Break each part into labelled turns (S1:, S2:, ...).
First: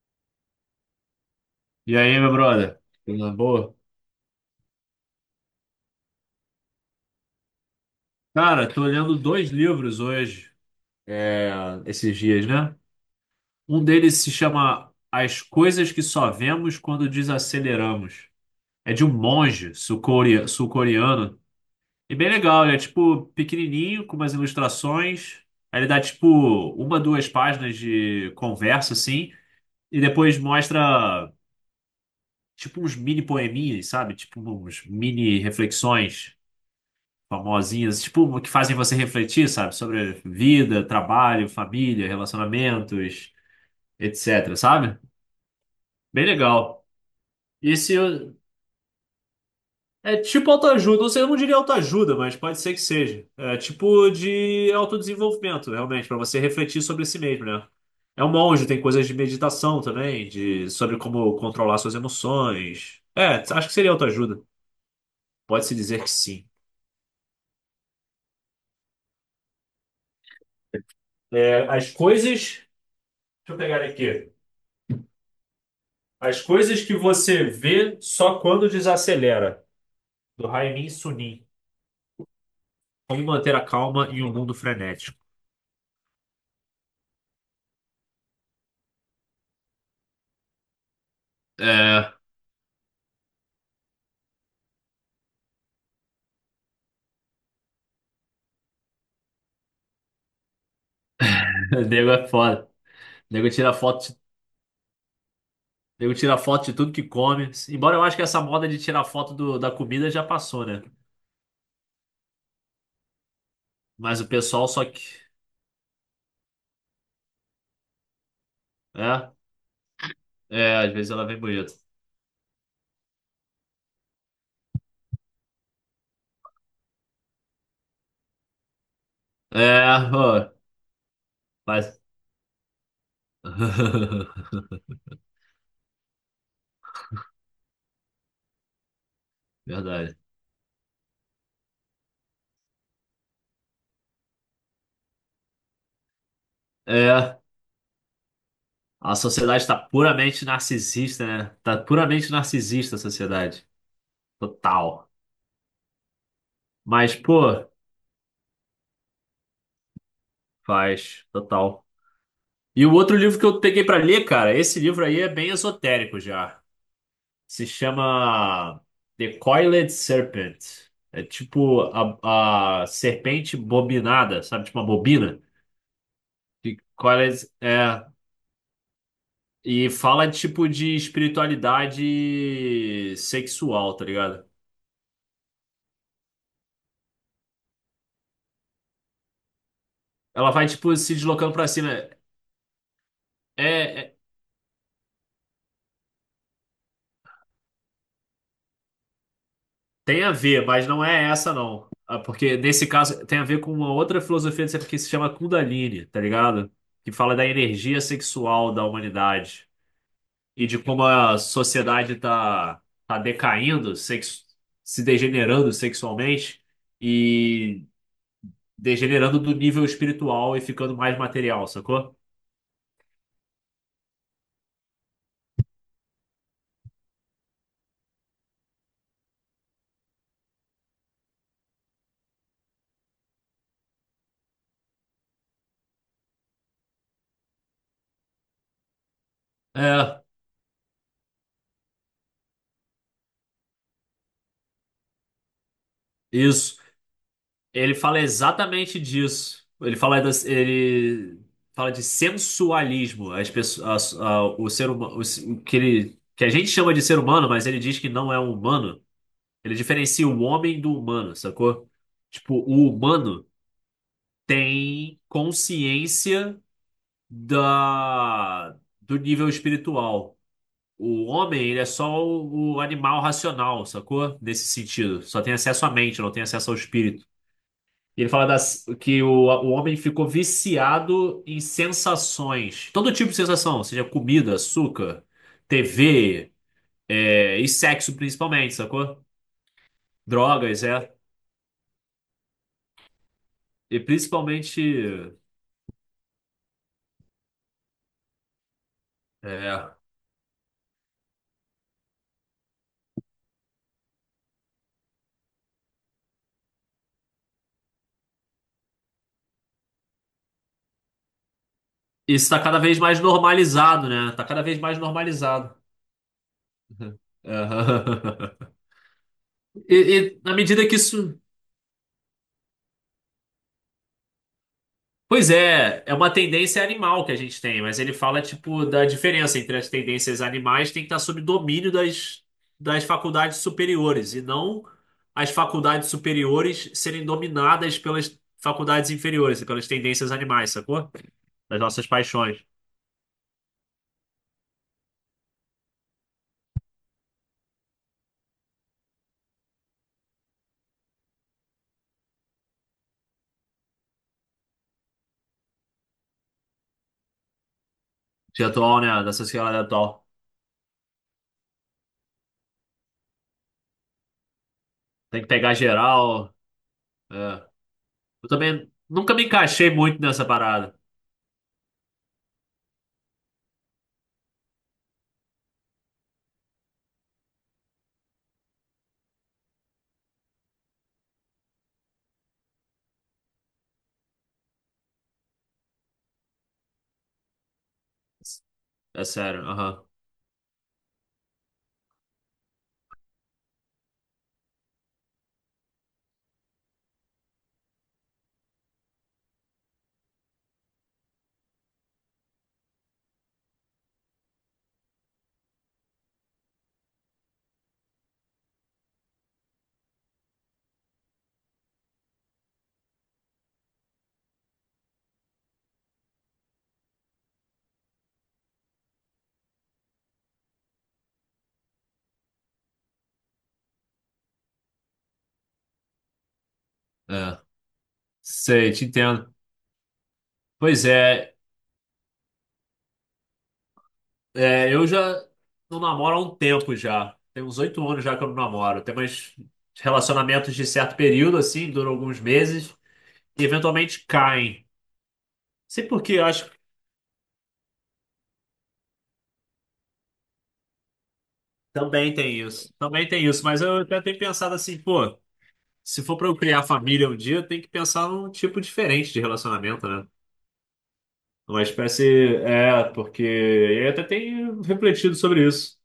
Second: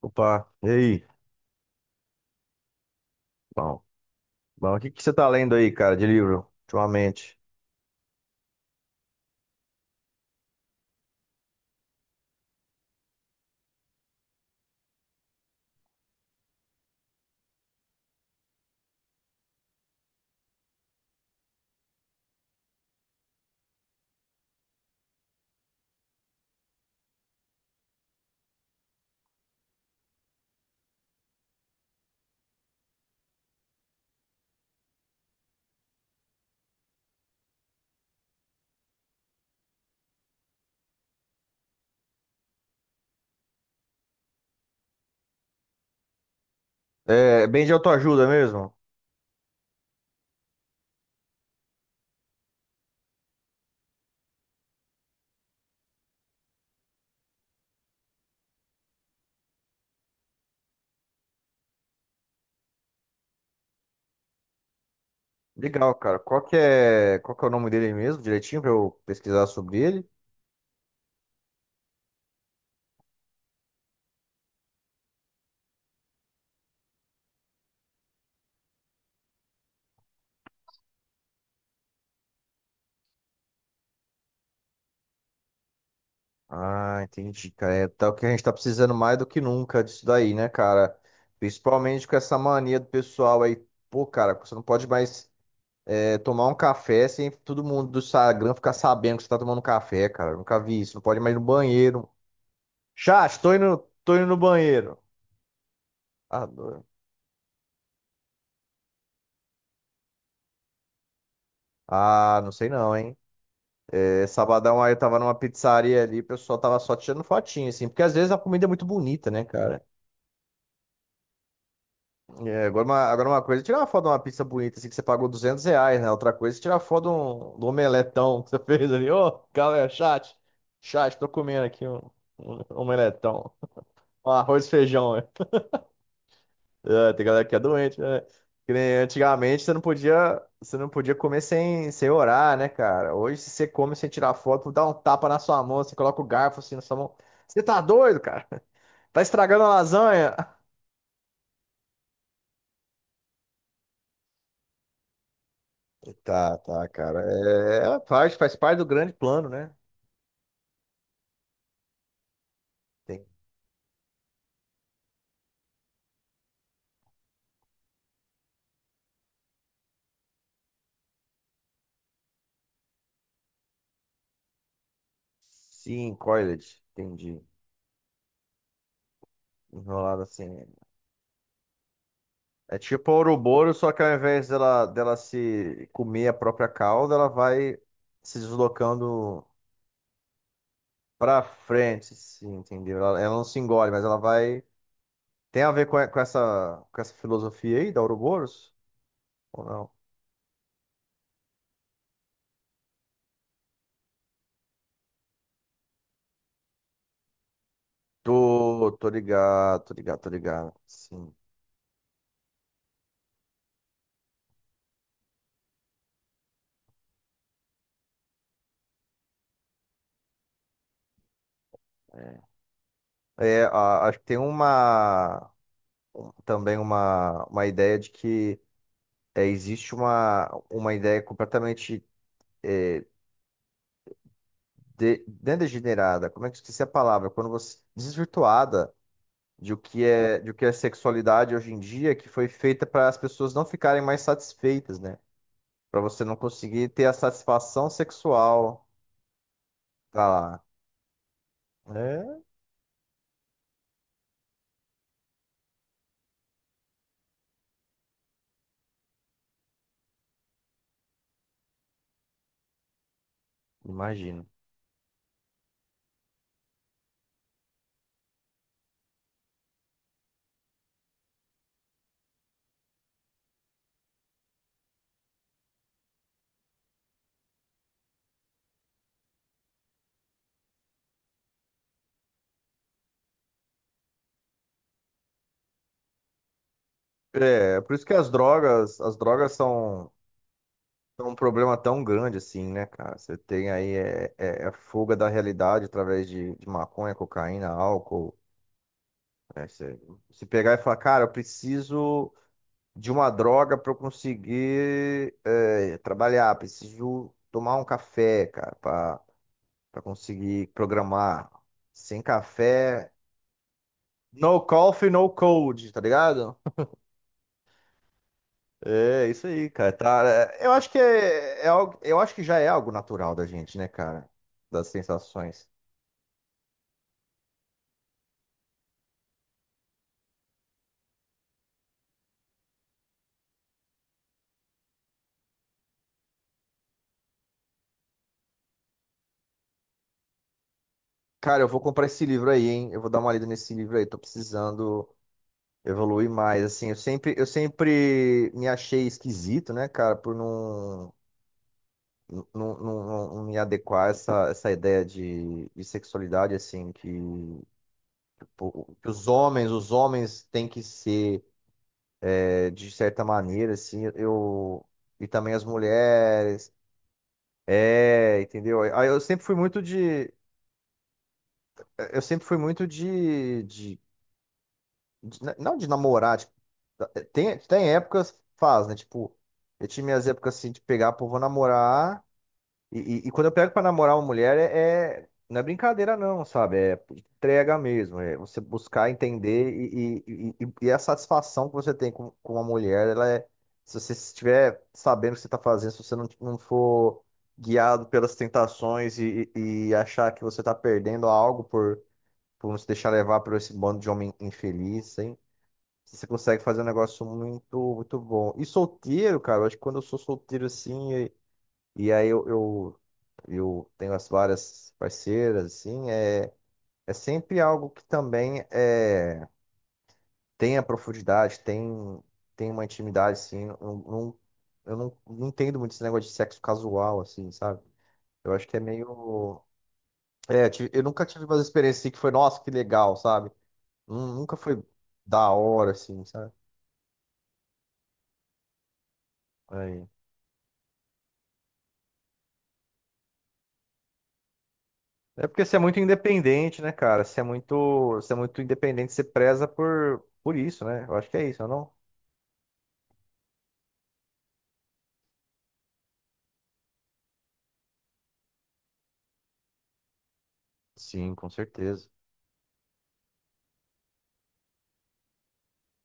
S1: Opa, e aí?
S2: E aí, meu brother? Tudo na boa?
S1: Bom, bom, o que que você tá lendo aí, cara, de livro, ultimamente?
S2: Cara, tô lendo dois livros hoje, é, esses dias, né? Um deles se chama As Coisas que Só Vemos Quando Desaceleramos. É de um monge sul-coreano. E bem legal, ele é tipo pequenininho, com umas ilustrações. Aí ele dá tipo uma, duas páginas de conversa, assim. E depois mostra tipo uns mini poeminhas, sabe? Tipo uns mini reflexões famosinhas, tipo, que fazem você refletir, sabe? Sobre vida, trabalho, família, relacionamentos, etc, sabe? Bem legal.
S1: É bem de
S2: E se
S1: autoajuda
S2: eu-
S1: mesmo?
S2: É tipo autoajuda, ou seja, eu não diria autoajuda, mas pode ser que seja. É tipo de autodesenvolvimento, realmente, para você refletir sobre si mesmo, né? É um monge, tem coisas de meditação também, de sobre como controlar suas emoções. É, acho que seria autoajuda. Pode-se
S1: Legal,
S2: dizer que
S1: cara. Qual
S2: sim.
S1: que é, qual que é o nome dele mesmo, direitinho, pra eu pesquisar sobre ele?
S2: É, as coisas. Deixa eu pegar aqui. As coisas que você vê só quando desacelera, do Raimin Sunim. Como manter a calma em um mundo frenético.
S1: Ah, entendi, cara. É tal que a gente tá precisando mais do que nunca disso daí, né, cara? Principalmente
S2: É,
S1: com essa mania do pessoal aí. Pô, cara, você não pode mais tomar um café sem todo mundo do Instagram ficar sabendo que você tá tomando café, cara. Eu nunca vi isso. Não pode mais ir no
S2: o
S1: banheiro.
S2: nego é foda. O
S1: Chat,
S2: nego
S1: tô
S2: tira
S1: indo,
S2: foto,
S1: tô indo no banheiro.
S2: nego tira
S1: Ah,
S2: foto de
S1: doido.
S2: tudo que come. Embora eu acho que essa moda de tirar foto da comida já passou, né?
S1: Ah, não sei não, hein?
S2: Mas
S1: É,
S2: o pessoal
S1: sabadão
S2: só
S1: aí eu
S2: que.
S1: tava numa pizzaria ali, o pessoal tava só tirando fotinho, assim, porque às vezes a comida é muito bonita,
S2: É,
S1: né, cara?
S2: é, às vezes ela vem bonita.
S1: É, agora, agora uma coisa é tirar uma foto de uma pizza bonita, assim, que você pagou R$ 200, né? Outra coisa é tirar foto do omeletão que você fez ali. Ô, galera,
S2: É,
S1: chat,
S2: ó,
S1: chat, tô comendo aqui um,
S2: mas.
S1: um um omeletão, um arroz e feijão. É, tem galera que é doente, né? Que nem antigamente você não
S2: Verdade.
S1: podia, você não podia comer sem orar, né, cara? Hoje, se você come sem tirar foto, dá um tapa na sua mão, você coloca o garfo assim na sua mão.
S2: É,
S1: Você tá doido, cara?
S2: a
S1: Tá estragando
S2: sociedade
S1: a
S2: tá
S1: lasanha?
S2: puramente narcisista, né? Tá puramente narcisista a sociedade. Total.
S1: Tá,
S2: Mas,
S1: cara.
S2: pô,
S1: É, faz parte do grande plano, né?
S2: faz, total. E o outro
S1: Tem-
S2: livro que eu peguei pra ler, cara, esse livro aí é bem esotérico já. Se chama The Coiled Serpent. É tipo a serpente bobinada, sabe? Tipo uma bobina.
S1: Sim, coiled,
S2: E
S1: entendi.
S2: Coiled é. E
S1: Enrolado
S2: fala
S1: assim.
S2: tipo de
S1: É tipo a
S2: espiritualidade
S1: Ouroboros, só
S2: sexual,
S1: que
S2: tá
S1: ao
S2: ligado?
S1: invés dela se comer a própria cauda, ela vai se deslocando.
S2: Ela vai tipo se
S1: Pra
S2: deslocando pra cima.
S1: frente, sim, entendeu? Ela não se
S2: É,
S1: engole, mas
S2: é,
S1: ela vai. Tem a ver com essa filosofia aí da Ouroboros? Ou não?
S2: Tem a ver, mas não é essa, não. Ah, porque nesse caso tem a ver com uma outra filosofia que se chama Kundalini, tá ligado? Que fala da energia sexual da
S1: Tô, tô
S2: humanidade
S1: ligado, tô ligado, tô
S2: e
S1: ligado.
S2: de como
S1: Sim.
S2: a sociedade tá decaindo, se degenerando sexualmente e degenerando do nível espiritual e ficando mais material, sacou?
S1: É, É, acho que tem uma. Também uma ideia de que existe uma ideia completamente é, não é degenerada, como é que eu esqueci a palavra? Quando você desvirtuada de o que
S2: É,
S1: é, de o que é sexualidade hoje em dia, que foi feita para as pessoas não ficarem mais satisfeitas, né? Pra você não
S2: isso.
S1: conseguir ter a satisfação
S2: Ele fala
S1: sexual.
S2: exatamente disso. Ele fala das,
S1: Ah,
S2: ele fala de
S1: é,
S2: sensualismo. As pessoas, o ser humano, o, se- o que ele, que a gente chama de ser humano, mas ele diz que não é um humano. Ele diferencia o homem do humano, sacou? Tipo, o humano
S1: imagino.
S2: tem consciência da, do nível espiritual. O homem, ele é só o animal racional, sacou? Nesse sentido. Só tem acesso à mente, não tem acesso ao espírito. E ele fala das, que o homem ficou viciado em sensações. Todo tipo de sensação, seja comida, açúcar, TV, é, e
S1: É, por isso que
S2: sexo
S1: as
S2: principalmente,
S1: drogas, as
S2: sacou?
S1: drogas são,
S2: Drogas, é.
S1: são um problema tão grande assim, né, cara? Você tem aí
S2: E
S1: a fuga da
S2: principalmente.
S1: realidade através de maconha, cocaína, álcool. Né?
S2: é,
S1: Você se pegar e falar, cara, eu preciso de uma droga pra eu conseguir trabalhar, preciso tomar um café, cara, pra conseguir programar. Sem
S2: isso tá cada vez
S1: café.
S2: mais normalizado, né? Tá
S1: No
S2: cada vez mais
S1: coffee, no
S2: normalizado.
S1: code, tá ligado? É isso aí, cara.
S2: E,
S1: Tá,
S2: e na
S1: eu
S2: medida
S1: acho
S2: que
S1: que
S2: isso.
S1: é algo, eu acho que já é algo natural da gente, né, cara? Das
S2: Pois
S1: sensações.
S2: é, é uma tendência animal que a gente tem, mas ele fala, tipo, da diferença entre as tendências animais tem que estar sob domínio das, das faculdades superiores, e não as faculdades superiores serem dominadas pelas faculdades inferiores e pelas tendências animais, sacou?
S1: Cara, eu
S2: Das
S1: vou
S2: nossas
S1: comprar esse livro
S2: paixões.
S1: aí, hein? Eu vou dar uma lida nesse livro aí. Tô precisando evoluir mais, assim. Eu sempre me achei esquisito, né, cara, por não me adequar a essa ideia de sexualidade, assim, que,
S2: De
S1: pô,
S2: atual,
S1: que
S2: né?
S1: os
S2: Da
S1: homens,
S2: sociedade
S1: os
S2: atual.
S1: homens têm que ser. É, de certa maneira, assim, eu. E
S2: Tem que
S1: também as
S2: pegar geral.
S1: mulheres.
S2: É.
S1: É,
S2: Eu
S1: entendeu?
S2: também
S1: Aí eu
S2: nunca
S1: sempre
S2: me
S1: fui muito
S2: encaixei muito
S1: de.
S2: nessa parada.
S1: Eu sempre fui muito de. Não de namorar. Tipo, tem épocas, faz, né? Tipo, eu tinha minhas épocas assim de pegar, pô, vou namorar. E, e quando eu pego pra namorar uma mulher, não é brincadeira não, sabe? É entrega mesmo. É você buscar
S2: É sério,
S1: entender
S2: aham.
S1: e a satisfação que você tem com uma mulher, ela é. Se você estiver sabendo o que você está fazendo, se você não for guiado pelas tentações e achar que você está perdendo algo por não se deixar levar por esse bando de homem infeliz, hein? Você consegue fazer um negócio muito, muito bom. E solteiro, cara, eu acho que quando eu sou solteiro assim. E aí eu tenho as várias parceiras, assim, é sempre algo que também tem a profundidade, tem uma intimidade, assim, eu não entendo muito esse negócio de sexo casual, assim,
S2: É.
S1: sabe? Eu acho que é
S2: Sei, te entendo.
S1: meio... É, eu
S2: Pois
S1: nunca tive
S2: é.
S1: umas experiências assim que foi, nossa, que legal, sabe? Nunca foi
S2: É, eu já
S1: da hora,
S2: não
S1: assim,
S2: namoro há
S1: sabe?
S2: um tempo já. Tem uns 8 anos já que eu não namoro. Tem mais
S1: Aí.
S2: relacionamentos de certo período, assim, duram alguns meses e eventualmente caem.
S1: É porque você é muito
S2: Sei por quê, eu acho que
S1: independente, né, cara? Você é muito independente, você preza por isso, né? Eu acho que é isso, não?
S2: também tem isso. Também tem isso, mas eu até tenho pensado assim, pô, se for pra eu criar família um dia, eu tenho que pensar num tipo diferente de relacionamento, né?
S1: Sim, com
S2: É uma
S1: certeza.
S2: espécie. É, porque eu até tenho refletido sobre isso.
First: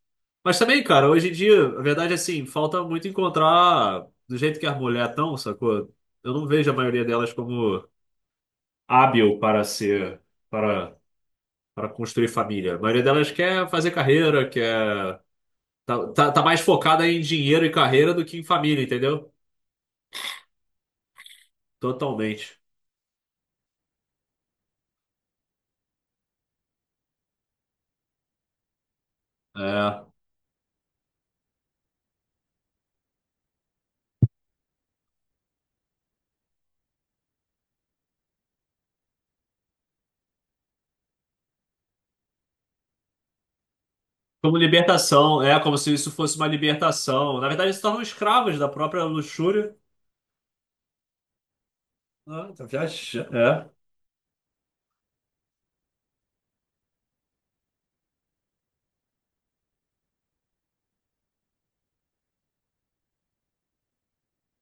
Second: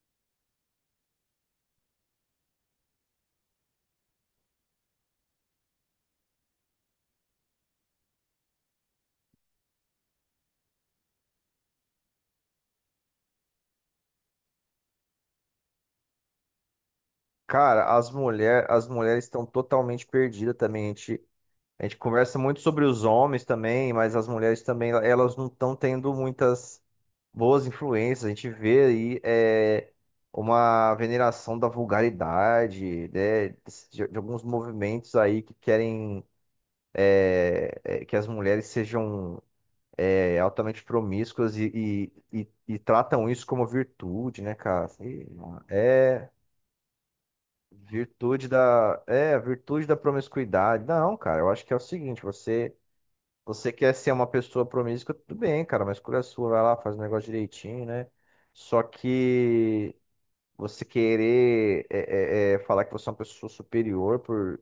S2: Mas também, cara, hoje em dia, a verdade é assim, falta muito encontrar do jeito que as mulheres estão, sacou? Eu não vejo a maioria delas como hábil para ser, para, para construir família. A maioria delas quer fazer carreira, quer. Tá mais focada em dinheiro e
S1: Cara,
S2: carreira do que em família,
S1: as mulheres
S2: entendeu?
S1: estão totalmente perdidas também. A gente conversa muito
S2: Totalmente.
S1: sobre os homens também, mas as mulheres também, elas não estão tendo muitas boas influências. A gente vê aí
S2: É.
S1: uma veneração da vulgaridade, né, de alguns movimentos aí que querem que as mulheres sejam altamente promíscuas e tratam isso como virtude, né,
S2: Como
S1: cara? Sei.
S2: libertação, é como se isso
S1: É.
S2: fosse uma libertação. Na verdade, eles se tornam
S1: Virtude
S2: escravos da
S1: da.
S2: própria
S1: É,
S2: luxúria.
S1: virtude da promiscuidade. Não, cara, eu acho que é o seguinte,
S2: Ah, tá
S1: você.
S2: viajando. É,
S1: Você quer ser uma pessoa promíscua, tudo bem, cara, mas escolha sua, vai lá, faz o negócio direitinho, né? Só que você querer falar que você é uma pessoa superior por,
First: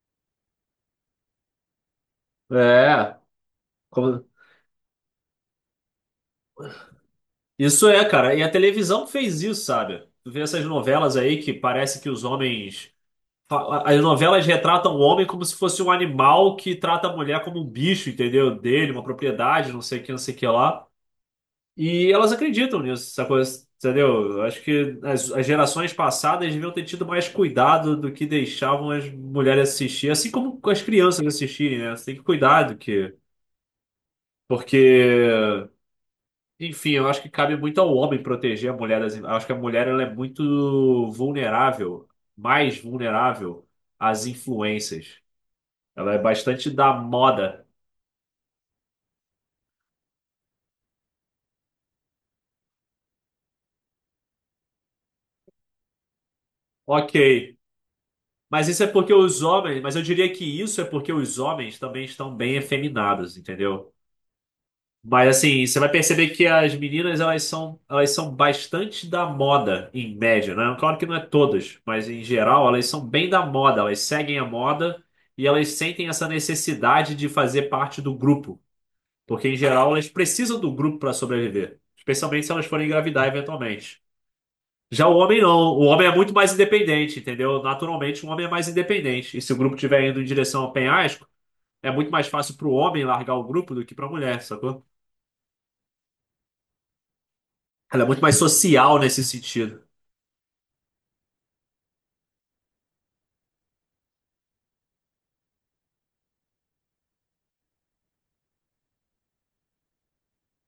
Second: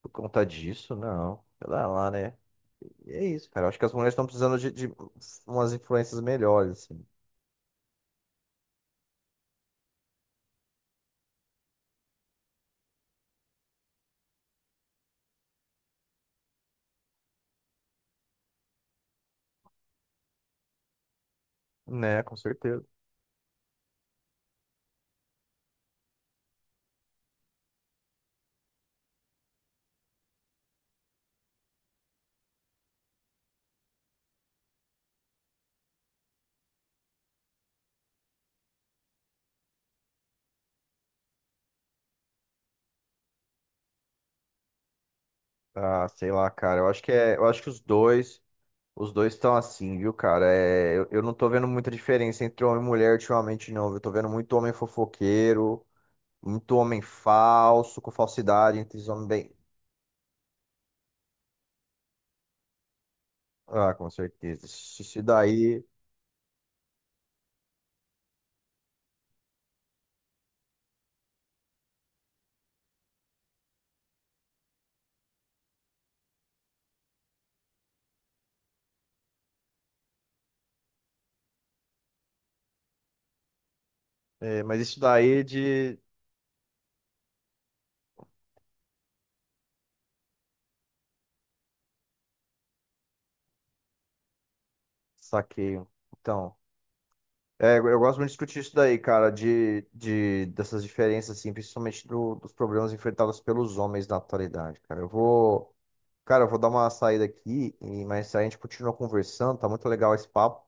S1: por conta disso, não. Sei lá, né? E
S2: é.
S1: é isso, cara. Eu acho que as mulheres
S2: Como-
S1: estão precisando de umas influências melhores, assim.
S2: Isso é, cara. E a televisão fez isso, sabe? Tu vê essas novelas aí que parece que os homens. Fa- As novelas retratam o homem como se fosse um animal que trata a mulher como um bicho, entendeu? Dele, uma propriedade, não sei o que, não sei o que lá. E
S1: Né,
S2: elas
S1: com
S2: acreditam
S1: certeza.
S2: nisso, essa coisa, entendeu? Eu acho que as gerações passadas deviam ter tido mais cuidado do que deixavam as mulheres assistir, assim como as crianças assistirem, né? Você tem que cuidar do que. Porque. Enfim, eu acho que cabe muito ao homem proteger a mulher das. Eu acho que a mulher ela é muito vulnerável, mais vulnerável às influências.
S1: Ah,
S2: Ela é
S1: sei lá,
S2: bastante
S1: cara. Eu
S2: da
S1: acho que é, eu acho
S2: moda.
S1: que os dois. Os dois estão assim, viu, cara? É, eu não tô vendo muita diferença entre homem e mulher ultimamente, não, viu? Eu tô vendo muito homem fofoqueiro, muito homem
S2: Ok.
S1: falso, com
S2: Mas
S1: falsidade,
S2: isso é
S1: entre os
S2: porque
S1: homens
S2: os
S1: bem.
S2: homens. Mas eu diria que isso é porque os homens também estão bem efeminados, entendeu?
S1: Ah, com certeza. Isso
S2: Mas assim, você
S1: daí.
S2: vai perceber que as meninas elas são bastante da moda, em média, né? Claro que não é todas, mas em geral elas são bem da moda, elas seguem a moda e elas sentem essa necessidade de fazer parte do grupo, porque em geral elas precisam do grupo para sobreviver, especialmente se elas forem engravidar eventualmente.
S1: É, mas isso
S2: Já o homem
S1: daí
S2: não, o
S1: de.
S2: homem é muito mais independente, entendeu? Naturalmente, o homem é mais independente. E se o grupo estiver indo em direção ao penhasco, é muito mais fácil para o homem largar o grupo do que para a mulher, sacou?
S1: Saqueio. Então. É, eu
S2: Ela é
S1: gosto
S2: muito
S1: muito de
S2: mais
S1: discutir isso
S2: social
S1: daí,
S2: nesse
S1: cara,
S2: sentido.
S1: dessas diferenças, assim, principalmente dos problemas enfrentados pelos homens na atualidade, cara. Eu vou. Cara, eu vou dar uma saída aqui, e mais tarde a gente continua conversando, tá muito legal esse papo.